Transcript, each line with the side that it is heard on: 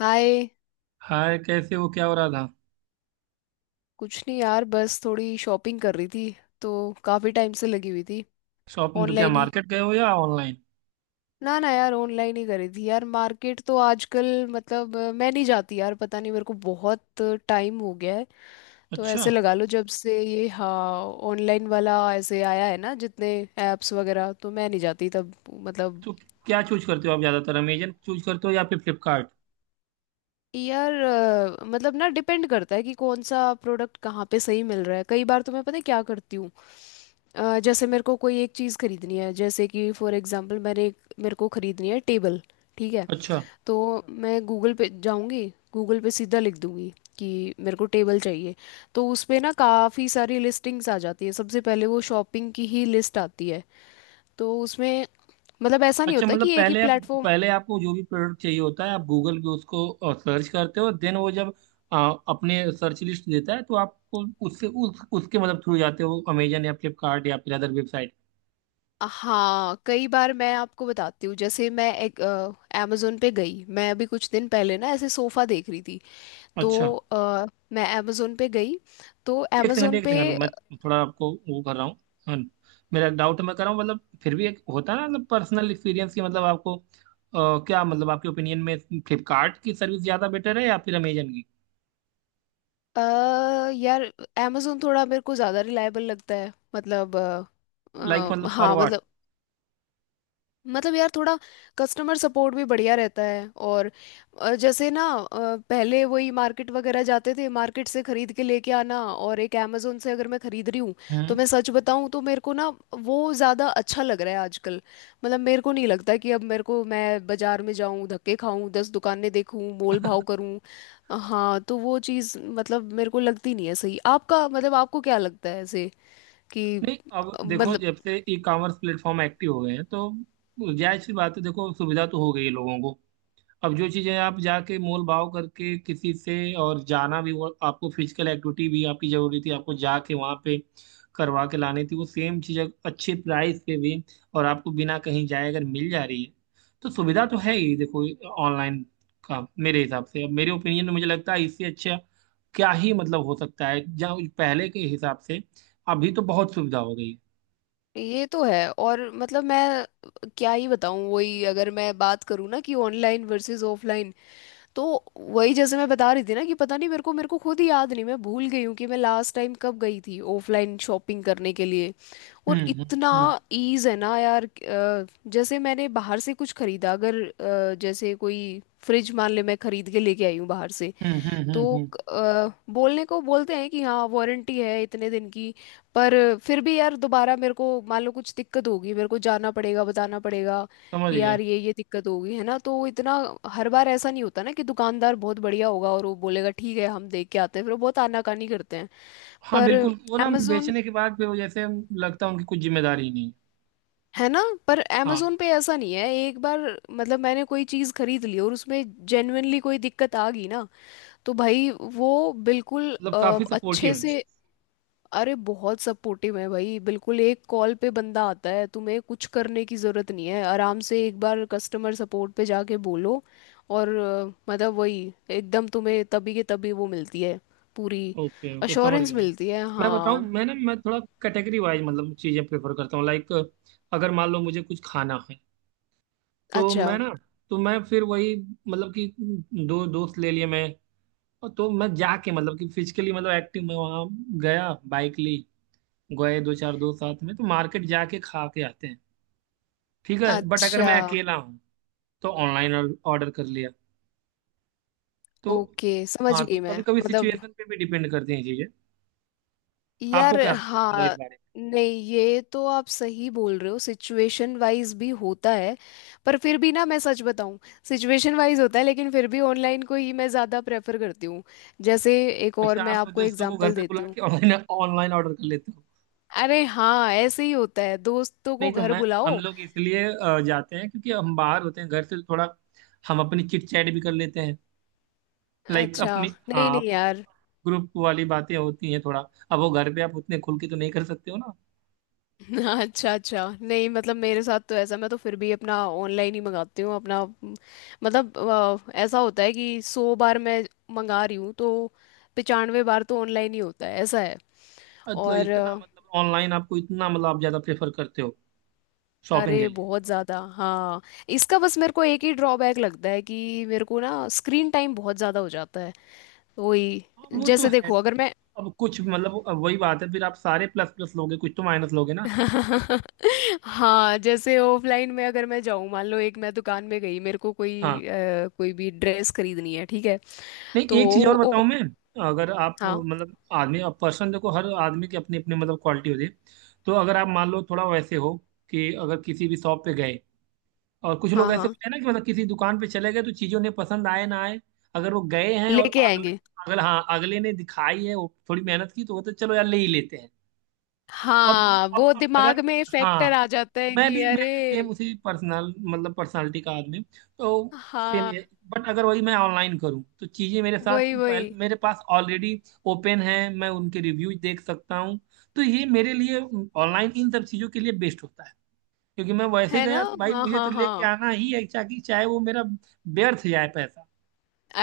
left: हाय।
right: Hi, कैसे हो? क्या हो रहा था?
left: कुछ नहीं यार, बस थोड़ी शॉपिंग कर रही थी, तो काफ़ी टाइम से लगी हुई थी।
right: शॉपिंग तो क्या
left: ऑनलाइन ही।
right: मार्केट गए हो या ऑनलाइन?
left: ना ना यार, ऑनलाइन ही करी थी यार। मार्केट तो आजकल मतलब, मैं नहीं जाती यार, पता नहीं, मेरे को बहुत टाइम हो गया है। तो
right: अच्छा,
left: ऐसे लगा लो, जब से ये हाँ ऑनलाइन वाला ऐसे आया है ना, जितने ऐप्स वगैरह, तो मैं नहीं जाती तब मतलब।
right: तो क्या चूज करते हो आप? ज्यादातर अमेजन चूज करते हो या फिर फ्लिपकार्ट?
left: यार मतलब ना, डिपेंड करता है कि कौन सा प्रोडक्ट कहाँ पे सही मिल रहा है। कई बार तो मैं, पता है क्या करती हूँ, जैसे मेरे को कोई एक चीज़ खरीदनी है, जैसे कि फॉर एग्जांपल मैंने एक, मेरे को खरीदनी है टेबल। ठीक है,
right: अच्छा,
left: तो मैं गूगल पे जाऊंगी। गूगल पे सीधा लिख दूंगी कि मेरे को टेबल चाहिए। तो उस पे ना काफ़ी सारी लिस्टिंग्स आ जाती है, सबसे पहले वो शॉपिंग की ही लिस्ट आती है। तो उसमें मतलब ऐसा नहीं
right: अच्छा।
left: होता
right: मतलब
left: कि एक ही प्लेटफॉर्म।
right: पहले आपको जो भी प्रोडक्ट चाहिए होता है आप गूगल पे उसको सर्च करते हो। देन वो जब अपने सर्च लिस्ट देता है तो आपको उससे उस उसके मतलब थ्रू जाते हो अमेजन या फ्लिपकार्ट या फिर अदर वेबसाइट।
left: हाँ, कई बार मैं आपको बताती हूँ। जैसे मैं एक अमेजोन पे गई, मैं अभी कुछ दिन पहले ना ऐसे सोफ़ा देख रही थी।
right: अच्छा,
left: तो मैं अमेजोन पे गई, तो
right: एक सेकंड
left: अमेजोन
right: एक
left: पे।
right: सेकंड। मैं थोड़ा आपको वो कर रहा हूँ। हाँ, मेरा एक डाउट मैं कर रहा हूँ। मतलब फिर भी एक होता है ना, मतलब पर्सनल एक्सपीरियंस की, मतलब आपको क्या मतलब आपके ओपिनियन में फ्लिपकार्ट की सर्विस ज़्यादा बेटर है या फिर अमेजन की?
left: अ, यार, अमेजोन थोड़ा मेरे को ज़्यादा रिलायबल लगता है मतलब।
right: लाइक मतलब फॉर
left: हाँ
right: व्हाट?
left: मतलब, मतलब यार थोड़ा, कस्टमर सपोर्ट भी बढ़िया रहता है। और जैसे ना, पहले वही मार्केट वगैरह जाते थे, मार्केट से खरीद के लेके आना, और एक अमेजोन से अगर मैं खरीद रही हूँ, तो
right: हम्म।
left: मैं सच बताऊँ तो मेरे को ना, वो ज़्यादा अच्छा लग रहा है आजकल। मतलब मेरे को नहीं लगता कि अब मेरे को मैं बाजार में जाऊँ, धक्के खाऊँ, 10 दुकानें देखूँ, मोल भाव करूँ। हाँ, तो वो चीज़ मतलब मेरे को लगती नहीं है सही। आपका मतलब आपको क्या लगता है ऐसे कि
right: नहीं, अब देखो,
left: मतलब।
right: जब से ई कॉमर्स प्लेटफॉर्म एक्टिव हो गए हैं तो जायज सी बात है। देखो, सुविधा तो हो गई है लोगों को। अब जो चीजें आप जाके मोल भाव करके किसी से, और जाना भी, वो आपको फिजिकल एक्टिविटी भी आपकी जरूरी थी, आपको जाके वहां पे करवा के लानी थी वो सेम चीज अच्छे प्राइस पे भी। और आपको बिना कहीं जाए अगर मिल जा रही है तो सुविधा तो है ही। देखो, ऑनलाइन का मेरे हिसाब से, अब मेरे ओपिनियन में मुझे लगता है इससे अच्छा क्या ही मतलब हो सकता है। जहाँ पहले के हिसाब से, अभी तो बहुत सुविधा हो गई है।
left: ये तो है, और मतलब मैं क्या ही बताऊं। वही अगर मैं बात करूं ना, कि ऑनलाइन वर्सेस ऑफलाइन, तो वही जैसे मैं बता रही थी ना, कि पता नहीं मेरे को खुद ही याद नहीं। मैं भूल गई हूँ कि मैं लास्ट टाइम कब गई थी ऑफलाइन शॉपिंग करने के लिए। और
right: हम्म,
left: इतना
right: हम्म,
left: ईज है ना यार। जैसे मैंने बाहर से कुछ खरीदा अगर, जैसे कोई फ्रिज मान ले मैं खरीद के लेके आई हूँ बाहर से,
right: हम्म, हम्म, हम्म, हम्म,
left: तो बोलने को बोलते हैं कि हाँ वारंटी है इतने दिन की। पर फिर भी यार, दोबारा मेरे को मान लो कुछ दिक्कत होगी, मेरे को जाना पड़ेगा, बताना पड़ेगा,
right: समझ
left: कि
right: गया।
left: यार ये दिक्कत होगी, है ना। तो इतना, हर बार ऐसा नहीं होता ना कि दुकानदार बहुत बढ़िया होगा और वो बोलेगा ठीक है, हम देख के आते हैं। फिर वो बहुत आनाकानी करते हैं।
right: हाँ,
left: पर
right: बिल्कुल। वो ना,
left: amazon,
right: बेचने के बाद भी वो जैसे लगता है उनकी कुछ जिम्मेदारी ही नहीं है।
left: है ना। पर
right: हाँ,
left: amazon पे ऐसा नहीं है। एक बार मतलब मैंने कोई चीज़ खरीद ली, और उसमें जेन्युइनली कोई दिक्कत आ गई ना, तो भाई वो बिल्कुल
right: मतलब काफी
left: अच्छे
right: सपोर्टिव है।
left: से। अरे बहुत सपोर्टिव है भाई। बिल्कुल एक कॉल पे बंदा आता है, तुम्हें कुछ करने की ज़रूरत नहीं है। आराम से एक बार कस्टमर सपोर्ट पे जाके बोलो, और मतलब वही एकदम तुम्हें तभी के तभी वो मिलती है, पूरी
right: ओके, ओके। समझ
left: अश्योरेंस
right: गया मैं।
left: मिलती है।
right: मैं बताऊँ,
left: हाँ,
right: मैं ना, मैं थोड़ा कैटेगरी वाइज मतलब चीजें प्रेफर करता हूँ। लाइक अगर मान लो मुझे कुछ खाना है, तो
left: अच्छा,
right: मैं ना, तो मैं फिर वही मतलब कि दो दोस्त ले लिए मैं। और तो मैं जाके मतलब कि फिजिकली मतलब एक्टिव मैं वहाँ गया, बाइक ली, गए दो चार दोस्त साथ में, तो मार्केट जाके खा के आते हैं। ठीक है। बट अगर मैं
left: अच्छा।
right: अकेला हूँ तो ऑनलाइन ऑर्डर कर लिया। तो
left: ओके, समझ
right: हाँ,
left: गई
right: तो
left: मैं
right: कभी कभी
left: मतलब।
right: सिचुएशन पे भी डिपेंड करती हैं चीजें। आपको
left: यार
right: क्या लगता है मतलब इस
left: हाँ।
right: बारे में?
left: नहीं, ये तो आप सही बोल रहे हो, सिचुएशन वाइज भी होता है। पर फिर भी ना, मैं सच बताऊं, सिचुएशन वाइज होता है लेकिन फिर भी ऑनलाइन को ही मैं ज़्यादा प्रेफर करती हूँ। जैसे एक और
right: अच्छा,
left: मैं
right: आप
left: आपको
right: दोस्तों को घर
left: एग्जांपल
right: पे
left: देती
right: बुला
left: हूँ।
right: के ऑनलाइन ऑनलाइन ऑर्डर कर लेते हो?
left: अरे हाँ, ऐसे ही होता है, दोस्तों को
right: नहीं तो
left: घर
right: मैं हम
left: बुलाओ।
right: लोग इसलिए जाते हैं क्योंकि हम बाहर होते हैं घर से तो थोड़ा हम अपनी चिट चैट भी कर लेते हैं। लाइक
left: अच्छा,
right: अपनी।
left: नहीं नहीं
right: हाँ,
left: यार।
right: ग्रुप वाली बातें होती हैं थोड़ा। अब वो घर पे आप उतने खुल के तो नहीं कर सकते हो ना।
left: हाँ, अच्छा अच्छा। नहीं मतलब मेरे साथ तो ऐसा, मैं तो फिर भी अपना ऑनलाइन ही मंगाती हूँ अपना, मतलब ऐसा होता है कि 100 बार मैं मंगा रही हूँ तो 95 बार तो ऑनलाइन ही होता है, ऐसा है।
right: मतलब
left: और
right: इतना, मतलब ऑनलाइन आपको इतना, मतलब आप ज्यादा प्रेफर करते हो शॉपिंग के
left: अरे
right: लिए?
left: बहुत ज़्यादा हाँ। इसका बस मेरे को एक ही ड्रॉबैक लगता है कि मेरे को ना स्क्रीन टाइम बहुत ज़्यादा हो जाता है। वही,
right: हाँ, वो तो
left: जैसे
right: है।
left: देखो अगर मैं।
right: अब कुछ मतलब, अब वही बात है फिर, आप सारे प्लस प्लस लोगे कुछ तो माइनस लोगे ना।
left: हाँ, जैसे ऑफलाइन में अगर मैं जाऊँ, मान लो एक मैं दुकान में गई, मेरे को कोई
right: हाँ,
left: कोई भी ड्रेस खरीदनी है, ठीक है,
right: नहीं
left: तो।
right: एक चीज और
left: ओ,
right: बताऊं मैं। अगर आप
left: हाँ
right: मतलब आदमी, अब पर्सन देखो, हर आदमी की अपनी अपनी मतलब क्वालिटी होती है। तो अगर आप मान लो थोड़ा वैसे हो, कि अगर किसी भी शॉप पे गए, और कुछ
left: हाँ
right: लोग ऐसे
left: हाँ,
right: होते हैं ना कि मतलब किसी दुकान पे चले गए तो चीजों ने पसंद आए ना आए, अगर वो गए हैं और
left: लेके
right: अगले
left: आएंगे।
right: अगले हाँ, अगले ने दिखाई है वो थोड़ी मेहनत की, तो वो तो चलो यार ले ही लेते हैं। अब
left: हाँ,
right: अब
left: वो
right: अब अगर,
left: दिमाग में फैक्टर
right: हाँ,
left: आ जाता है
right: मैं
left: कि
right: भी
left: अरे।
right: मैं भी सेम उसी पर्सनल मतलब पर्सनालिटी का आदमी हूँ, तो सेम ही
left: हाँ,
right: है। बट अगर वही मैं ऑनलाइन करूँ तो चीज़ें मेरे साथ
left: वही
right: पहले
left: वही।
right: मेरे पास ऑलरेडी ओपन है, मैं उनके रिव्यूज देख सकता हूँ। तो ये मेरे लिए ऑनलाइन इन सब चीज़ों के लिए बेस्ट होता है। क्योंकि मैं वैसे
left: है ना।
right: गया तो भाई
left: हाँ
right: मुझे
left: हाँ
right: तो
left: हाँ।
right: लेके आना ही है, चाहे चाहे वो मेरा व्यर्थ जाए पैसा।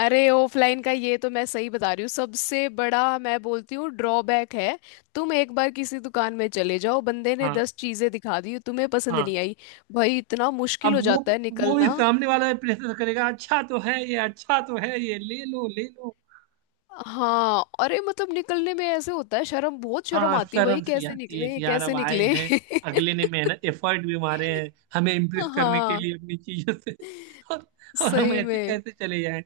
left: अरे ऑफलाइन का ये तो मैं सही बता रही हूँ, सबसे बड़ा मैं बोलती हूँ ड्रॉबैक है। तुम एक बार किसी दुकान में चले जाओ, बंदे ने
right: हाँ,
left: 10 चीजें दिखा दी, तुम्हें पसंद
right: हाँ।
left: नहीं आई, भाई इतना मुश्किल
right: अब
left: हो
right: वो
left: जाता है
right: वो भी
left: निकलना।
right: सामने वाला प्रेशर करेगा, अच्छा तो है ये, अच्छा तो है ये, ले लो ले लो।
left: हाँ, अरे मतलब निकलने में ऐसे होता है शर्म, बहुत शर्म
right: हाँ,
left: आती है भाई।
right: शर्म सी
left: कैसे
right: आती है
left: निकले,
right: कि यार अब
left: कैसे
right: आए
left: निकले।
right: हैं, अगले ने मेहनत एफर्ट भी मारे हैं हमें इम्प्रेस करने के
left: हाँ,
right: लिए अपनी चीजों से। और, और हम
left: सही
right: ऐसे
left: में।
right: कैसे चले जाएं?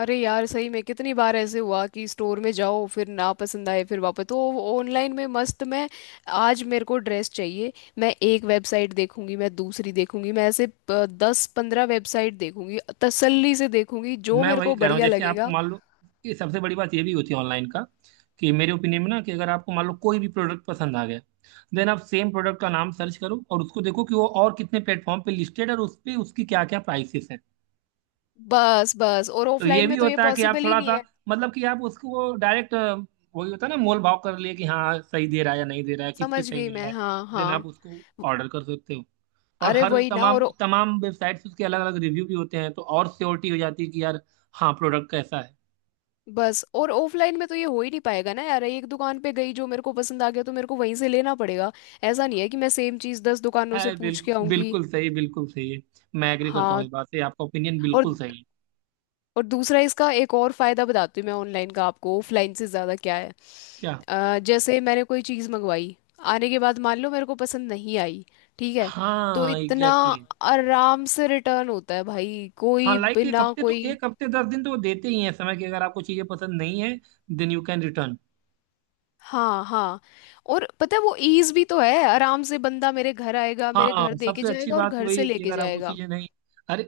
left: अरे यार सही में, कितनी बार ऐसे हुआ कि स्टोर में जाओ, फिर ना पसंद आए, फिर वापस तो। ऑनलाइन में मस्त, मैं आज मेरे को ड्रेस चाहिए, मैं एक वेबसाइट देखूंगी, मैं दूसरी देखूंगी, मैं ऐसे 10-15 वेबसाइट देखूंगी, तसल्ली से देखूंगी जो
right: मैं
left: मेरे
right: वही
left: को
right: कह रहा हूँ,
left: बढ़िया
right: जैसे आपको
left: लगेगा।
right: मान लो, ये सबसे बड़ी बात ये भी होती है ऑनलाइन का, कि मेरे ओपिनियन में ना, कि अगर आपको मान लो कोई भी प्रोडक्ट पसंद आ गया, देन आप सेम प्रोडक्ट का नाम सर्च करो और उसको देखो कि वो और कितने प्लेटफॉर्म पे लिस्टेड है और उस पे उसकी क्या क्या प्राइसेस हैं।
left: बस बस, और
right: तो ये
left: ऑफलाइन
right: भी
left: में तो ये
right: होता है कि आप
left: पॉसिबल ही
right: थोड़ा
left: नहीं
right: सा
left: है।
right: मतलब कि आप उसको डायरेक्ट, वही होता है ना मोल भाव कर लिए कि हाँ सही दे रहा है या नहीं दे रहा है, किस पे
left: समझ
right: सही
left: गई
right: मिल रहा
left: मैं।
right: है।
left: हाँ
right: देन आप
left: हाँ।
right: उसको ऑर्डर कर सकते हो। और
left: अरे
right: हर
left: वही ना।
right: तमाम
left: और
right: तमाम वेबसाइट्स उसके अलग अलग रिव्यू भी होते हैं, तो और श्योरिटी हो जाती है कि यार, हाँ, प्रोडक्ट कैसा है।
left: बस, और ऑफलाइन में तो ये हो ही नहीं पाएगा ना यार। एक दुकान पे गई, जो मेरे को पसंद आ गया तो मेरे को वहीं से लेना पड़ेगा। ऐसा नहीं है कि मैं सेम चीज 10 दुकानों से
right: है
left: पूछ के
right: बिल्कुल,
left: आऊंगी।
right: बिल्कुल सही, बिल्कुल सही है। मैं एग्री करता हूँ इस
left: हाँ।
right: बात से, आपका ओपिनियन
left: और
right: बिल्कुल सही है।
left: और दूसरा, इसका एक और फायदा बताती हूँ मैं, ऑनलाइन का आपको ऑफलाइन से ज्यादा क्या है।
right: क्या?
left: जैसे मैंने कोई चीज मंगवाई, आने के बाद मान लो मेरे को पसंद नहीं आई, ठीक है, तो
right: हाँ,
left: इतना
right: एग्जैक्टली।
left: आराम से रिटर्न होता है भाई,
right: हाँ,
left: कोई
right: लाइक
left: बिना कोई।
right: एक हफ्ते 10 दिन तो वो देते ही हैं समय, कि अगर आपको चीजें पसंद नहीं है, देन यू कैन रिटर्न।
left: हाँ हाँ। और पता है, वो ईज भी तो है। आराम से बंदा मेरे घर आएगा, मेरे
right: हाँ,
left: घर दे के
right: सबसे अच्छी
left: जाएगा, और
right: बात
left: घर
right: वही
left: से
right: है कि
left: लेके
right: अगर आपको
left: जाएगा।
right: चीजें नहीं। अरे,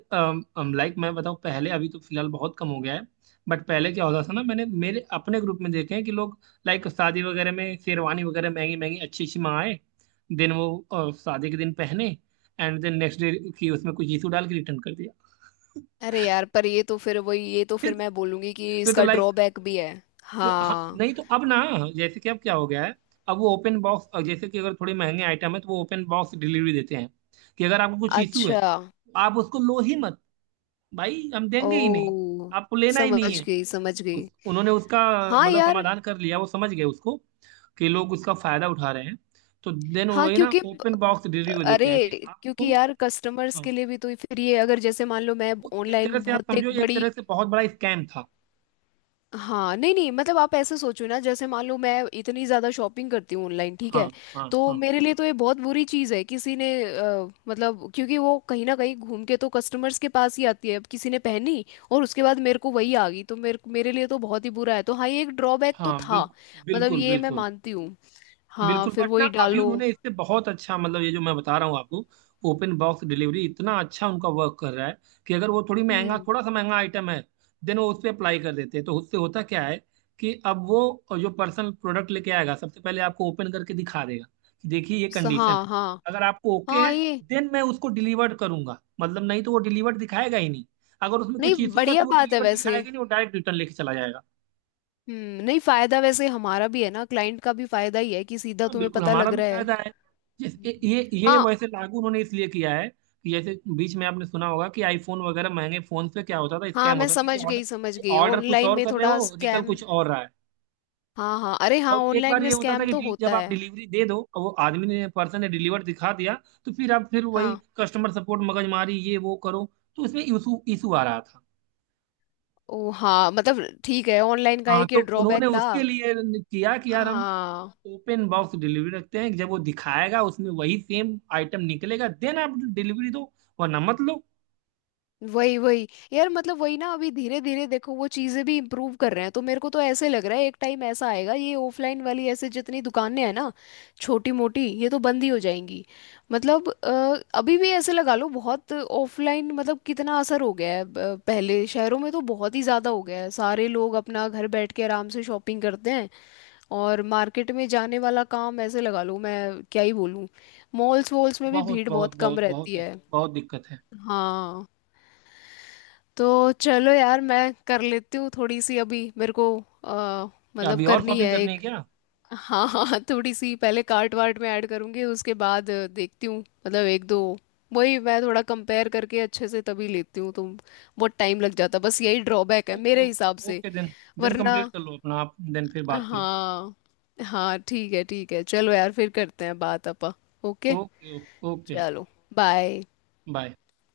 right: लाइक मैं बताऊँ, पहले, अभी तो फिलहाल बहुत कम हो गया है। बट पहले क्या होता था ना, मैंने मेरे अपने ग्रुप में देखे हैं कि लोग, लाइक शादी वगैरह में शेरवानी वगैरह महंगी महंगी अच्छी अच्छी मंगाए, देन वो शादी के दिन पहने, एंड देन नेक्स्ट डे की उसमें कुछ इशू डाल के रिटर्न कर दिया।
left: अरे यार, पर ये तो फिर वही, ये तो
right: ये
left: फिर
right: तो,
left: मैं बोलूंगी कि
right: ये तो
left: इसका
right: लाइक।
left: ड्रॉबैक भी है।
right: हाँ,
left: हाँ।
right: नहीं तो अब ना, जैसे कि अब क्या हो गया है, अब वो ओपन बॉक्स, जैसे कि अगर थोड़े महंगे आइटम है तो वो ओपन बॉक्स डिलीवरी देते हैं कि अगर आपको कुछ इशू है
left: अच्छा।
right: आप उसको लो ही मत, भाई हम देंगे ही नहीं,
left: ओ,
right: आपको लेना ही नहीं
left: समझ
right: है।
left: गई समझ गई।
right: उन्होंने उसका
left: हाँ
right: मतलब
left: यार।
right: समाधान कर लिया, वो समझ गए उसको कि लोग उसका फायदा उठा रहे हैं। तो देन
left: हाँ
right: वही ना,
left: क्योंकि,
right: ओपन बॉक्स डिलीवरी को देते हैं कि
left: अरे क्योंकि
right: आपको।
left: यार कस्टमर्स के
right: हाँ,
left: लिए भी तो फिर ये, अगर जैसे मान लो मैं
right: वो एक तरह
left: ऑनलाइन
right: से आप
left: बहुत एक
right: समझो, एक
left: बड़ी।
right: तरह से बहुत बड़ा स्कैम था।
left: हाँ, नहीं नहीं, मतलब आप ऐसे सोचो ना, जैसे मान लो मैं इतनी ज़्यादा शॉपिंग करती हूँ ऑनलाइन, ठीक
right: हाँ,
left: है।
right: हाँ,
left: तो
right: हाँ,
left: मेरे लिए तो ये बहुत बुरी चीज़ है, किसी ने मतलब, क्योंकि वो कहीं ना कहीं घूम के तो कस्टमर्स के पास ही आती है। अब किसी ने पहनी, और उसके बाद मेरे को वही आ गई, तो मेरे मेरे लिए तो बहुत ही बुरा है। तो हाँ, ये एक ड्रॉबैक तो
right: हाँ।
left: था,
right: बिल्कुल,
left: मतलब
right: बिल्कुल,
left: ये मैं
right: बिल्कुल,
left: मानती हूँ। हाँ,
right: बिल्कुल।
left: फिर
right: बट ना
left: वही
right: अभी
left: डालो।
right: उन्होंने इससे बहुत अच्छा, मतलब ये जो मैं बता रहा हूँ आपको, ओपन बॉक्स डिलीवरी, इतना अच्छा उनका वर्क कर रहा है कि अगर वो थोड़ी महंगा
left: हम्म।
right: थोड़ा सा महंगा आइटम है, देन वो उस पर अप्लाई कर देते हैं। तो उससे होता क्या है कि अब वो जो पर्सनल प्रोडक्ट लेके आएगा, सबसे पहले आपको ओपन करके दिखा देगा कि देखिए ये कंडीशन
left: हाँ
right: है,
left: हाँ
right: अगर आपको ओके
left: हाँ,
right: है
left: ये
right: देन मैं उसको डिलीवर्ड करूंगा, मतलब नहीं तो वो डिलीवर्ड दिखाएगा ही नहीं। अगर उसमें
left: नहीं,
right: कुछ इशू है तो
left: बढ़िया
right: वो
left: बात है
right: डिलीवर्ड
left: वैसे।
right: दिखाएगा ही नहीं, वो डायरेक्ट रिटर्न लेके चला जाएगा।
left: हम्म, नहीं फायदा वैसे हमारा भी है ना, क्लाइंट का भी फायदा ही है कि सीधा
right: हाँ,
left: तुम्हें
right: बिल्कुल,
left: पता
right: हमारा
left: लग
right: भी
left: रहा है।
right: फायदा है। जिस, ये
left: हाँ
right: वैसे लागू उन्होंने इसलिए किया है कि जैसे बीच में आपने सुना होगा कि आईफोन वगैरह महंगे फोन पे क्या होता था,
left: हाँ,
right: स्कैम
left: मैं
right: होता था कि
left: समझ
right: ऑर्डर
left: गई समझ गई।
right: ऑर्डर कुछ
left: ऑनलाइन
right: और
left: में
right: कर रहे
left: थोड़ा
right: हो, निकल
left: स्कैम।
right: कुछ और रहा है।
left: हाँ हाँ, अरे हाँ,
right: और एक
left: ऑनलाइन
right: बार
left: में
right: ये होता था
left: स्कैम
right: कि
left: तो होता
right: जब आप
left: है।
right: डिलीवरी दे दो, और वो आदमी ने पर्सन ने डिलीवर दिखा दिया, तो फिर आप फिर वही
left: हाँ।
right: कस्टमर सपोर्ट मगजमारी ये वो करो, तो इसमें इशू इशू आ रहा था।
left: ओ हाँ, मतलब ठीक है, ऑनलाइन का
right: हाँ,
left: एक
right: तो
left: ये ड्रॉबैक
right: उन्होंने
left: था।
right: उसके लिए किया कि यार हम
left: हाँ,
right: ओपन बॉक्स डिलीवरी रखते हैं, जब वो दिखाएगा उसमें वही सेम आइटम निकलेगा, देन आप डिलीवरी दो, वरना मत लो।
left: वही वही। यार मतलब वही ना, अभी धीरे धीरे देखो वो चीजें भी इम्प्रूव कर रहे हैं, तो मेरे को तो ऐसे लग रहा है एक टाइम ऐसा आएगा, ये ऑफलाइन वाली ऐसे जितनी दुकानें हैं ना, छोटी मोटी, ये तो बंद ही हो जाएंगी। मतलब अभी भी ऐसे लगा लो बहुत ऑफलाइन, मतलब कितना असर हो गया है। पहले शहरों में तो बहुत ही ज्यादा हो गया है, सारे लोग अपना घर बैठ के आराम से शॉपिंग करते हैं। और मार्केट में जाने वाला काम, ऐसे लगा लो, मैं क्या ही बोलूँ। मॉल्स वॉल्स में भी
right: बहुत
left: भीड़
right: बहुत
left: बहुत कम
right: बहुत बहुत
left: रहती है।
right: बहुत दिक्कत है।
left: हाँ, तो चलो यार, मैं कर लेती हूँ थोड़ी सी, अभी मेरे को अ,
right: क्या,
left: मतलब
right: अभी और
left: करनी
right: शॉपिंग
left: है
right: करनी है
left: एक।
right: क्या?
left: हाँ हाँ, थोड़ी सी, पहले कार्ट वार्ट में ऐड करूँगी, उसके बाद देखती हूँ, मतलब एक दो। वही मैं थोड़ा कंपेयर करके अच्छे से तभी लेती हूँ, तो बहुत टाइम लग जाता। बस यही ड्रॉबैक है
right: ओके,
left: मेरे हिसाब
right: ओके,
left: से।
right: ओके। देन देन
left: वरना।
right: कंप्लीट कर लो अपना आप, देन फिर बात करो।
left: हाँ। हाँ ठीक है, ठीक है। चलो यार, फिर करते हैं बात अपा। ओके।
right: ओके। ओके।
left: चलो। बाय।
right: बाय।